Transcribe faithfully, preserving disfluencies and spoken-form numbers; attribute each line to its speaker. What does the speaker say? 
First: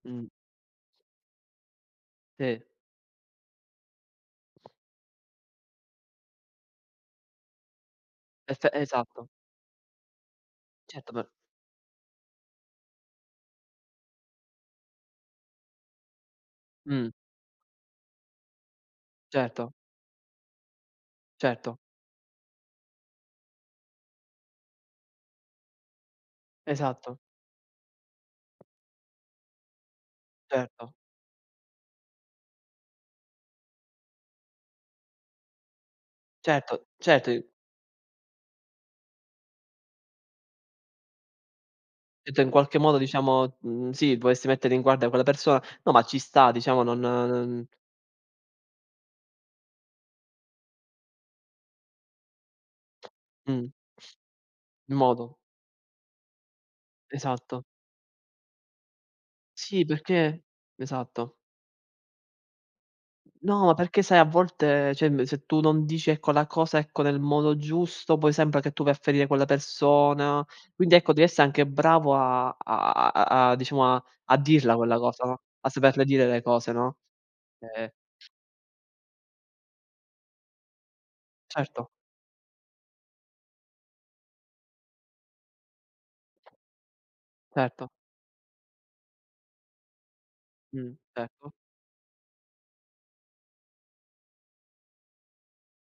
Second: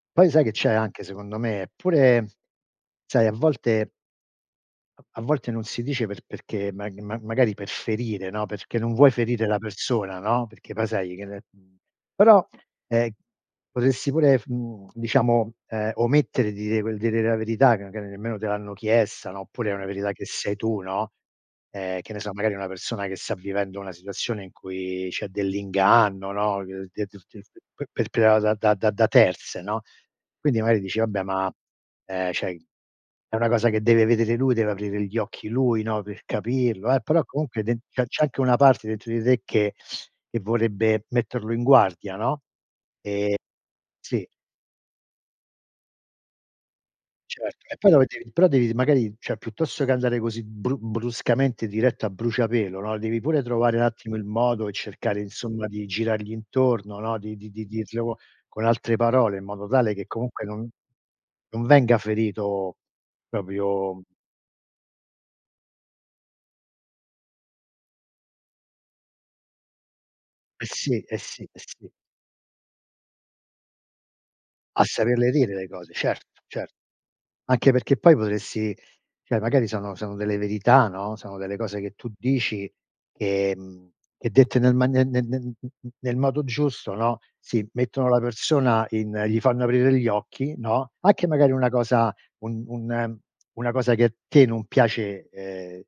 Speaker 1: Mh.
Speaker 2: Poi sai che c'è anche secondo me? Eppure
Speaker 1: Sì.
Speaker 2: sai a volte a volte non si dice per perché mag ma magari per ferire, no,
Speaker 1: Esse
Speaker 2: perché non vuoi
Speaker 1: esatto.
Speaker 2: ferire la persona, no, perché poi
Speaker 1: Certo
Speaker 2: sai che
Speaker 1: pe
Speaker 2: ne però, ehm, potresti pure f mhmm, diciamo, ehm, omettere di dire quel di
Speaker 1: Mh.
Speaker 2: dire la verità che che nemmeno te l'hanno chiesta, no, oppure
Speaker 1: Certo.
Speaker 2: è una verità che sai tu, no,
Speaker 1: Certo.
Speaker 2: ehm, che ne so, magari una persona che sta vivendo una situazione in cui c'è dell'inganno, no,
Speaker 1: Esatto.
Speaker 2: [unintelligible] p p perpredada da da da da terze, no, quindi magari
Speaker 1: Certo.
Speaker 2: dici vabbè, ma, ehm, ceh è una cosa che deve vedere lui, deve aprire gli occhi lui, no, per
Speaker 1: Certo,
Speaker 2: capirlo eh, però
Speaker 1: certo i
Speaker 2: comunque den che c'è anche una parte dentro di te che che vorrebbe metterlo in guardia, no, ehm
Speaker 1: cetto in qualche modo diciamo mhmm sì,
Speaker 2: sì.
Speaker 1: vorresti mettere in guardia quella persona, no, ma ci sta diciamo, non
Speaker 2: Certo.
Speaker 1: n
Speaker 2: E poi dove devi però devi magari, cioè piuttosto che andare così bru bruscamente diretto a bruciapelo, no, devi pure
Speaker 1: Mh.
Speaker 2: trovare n'attimo il modo e
Speaker 1: Il
Speaker 2: cercare
Speaker 1: modo.
Speaker 2: insomma di girargli intorno, no, di di
Speaker 1: Esatto.
Speaker 2: di dirlo con altre parole, in modo
Speaker 1: Sì,
Speaker 2: tale che
Speaker 1: perché
Speaker 2: comunque non
Speaker 1: esatto.
Speaker 2: non venga ferito
Speaker 1: No, perché
Speaker 2: propio
Speaker 1: sai a volte cioè emb se tu non dici ecco la cosa, ecco, nel modo giusto poi sempa che tu vai a ferire quella persona.
Speaker 2: Eh
Speaker 1: Quindi
Speaker 2: sì
Speaker 1: ecco
Speaker 2: eh
Speaker 1: devi esse
Speaker 2: sì eh
Speaker 1: anche
Speaker 2: sì.
Speaker 1: bravo a a a diciamo a a dirla
Speaker 2: A
Speaker 1: quella cosa,
Speaker 2: saperle
Speaker 1: no,
Speaker 2: dire le
Speaker 1: a
Speaker 2: cose,
Speaker 1: saperle
Speaker 2: certo,
Speaker 1: dire le
Speaker 2: cer
Speaker 1: cose, no,
Speaker 2: anche
Speaker 1: ehm
Speaker 2: perché poi potresti cioè magari sono sono delle verità, no, sono delle cose
Speaker 1: Certo.
Speaker 2: che tu dici ehm, che dette nel ma ne ne n n n nel modo giusto, no, si,
Speaker 1: Certo.
Speaker 2: mettono la persona in gli fanno aprire gli occhi, no,
Speaker 1: Mh,
Speaker 2: anche
Speaker 1: certo.
Speaker 2: magari una cosa un un una cosa che a te non piace, ehm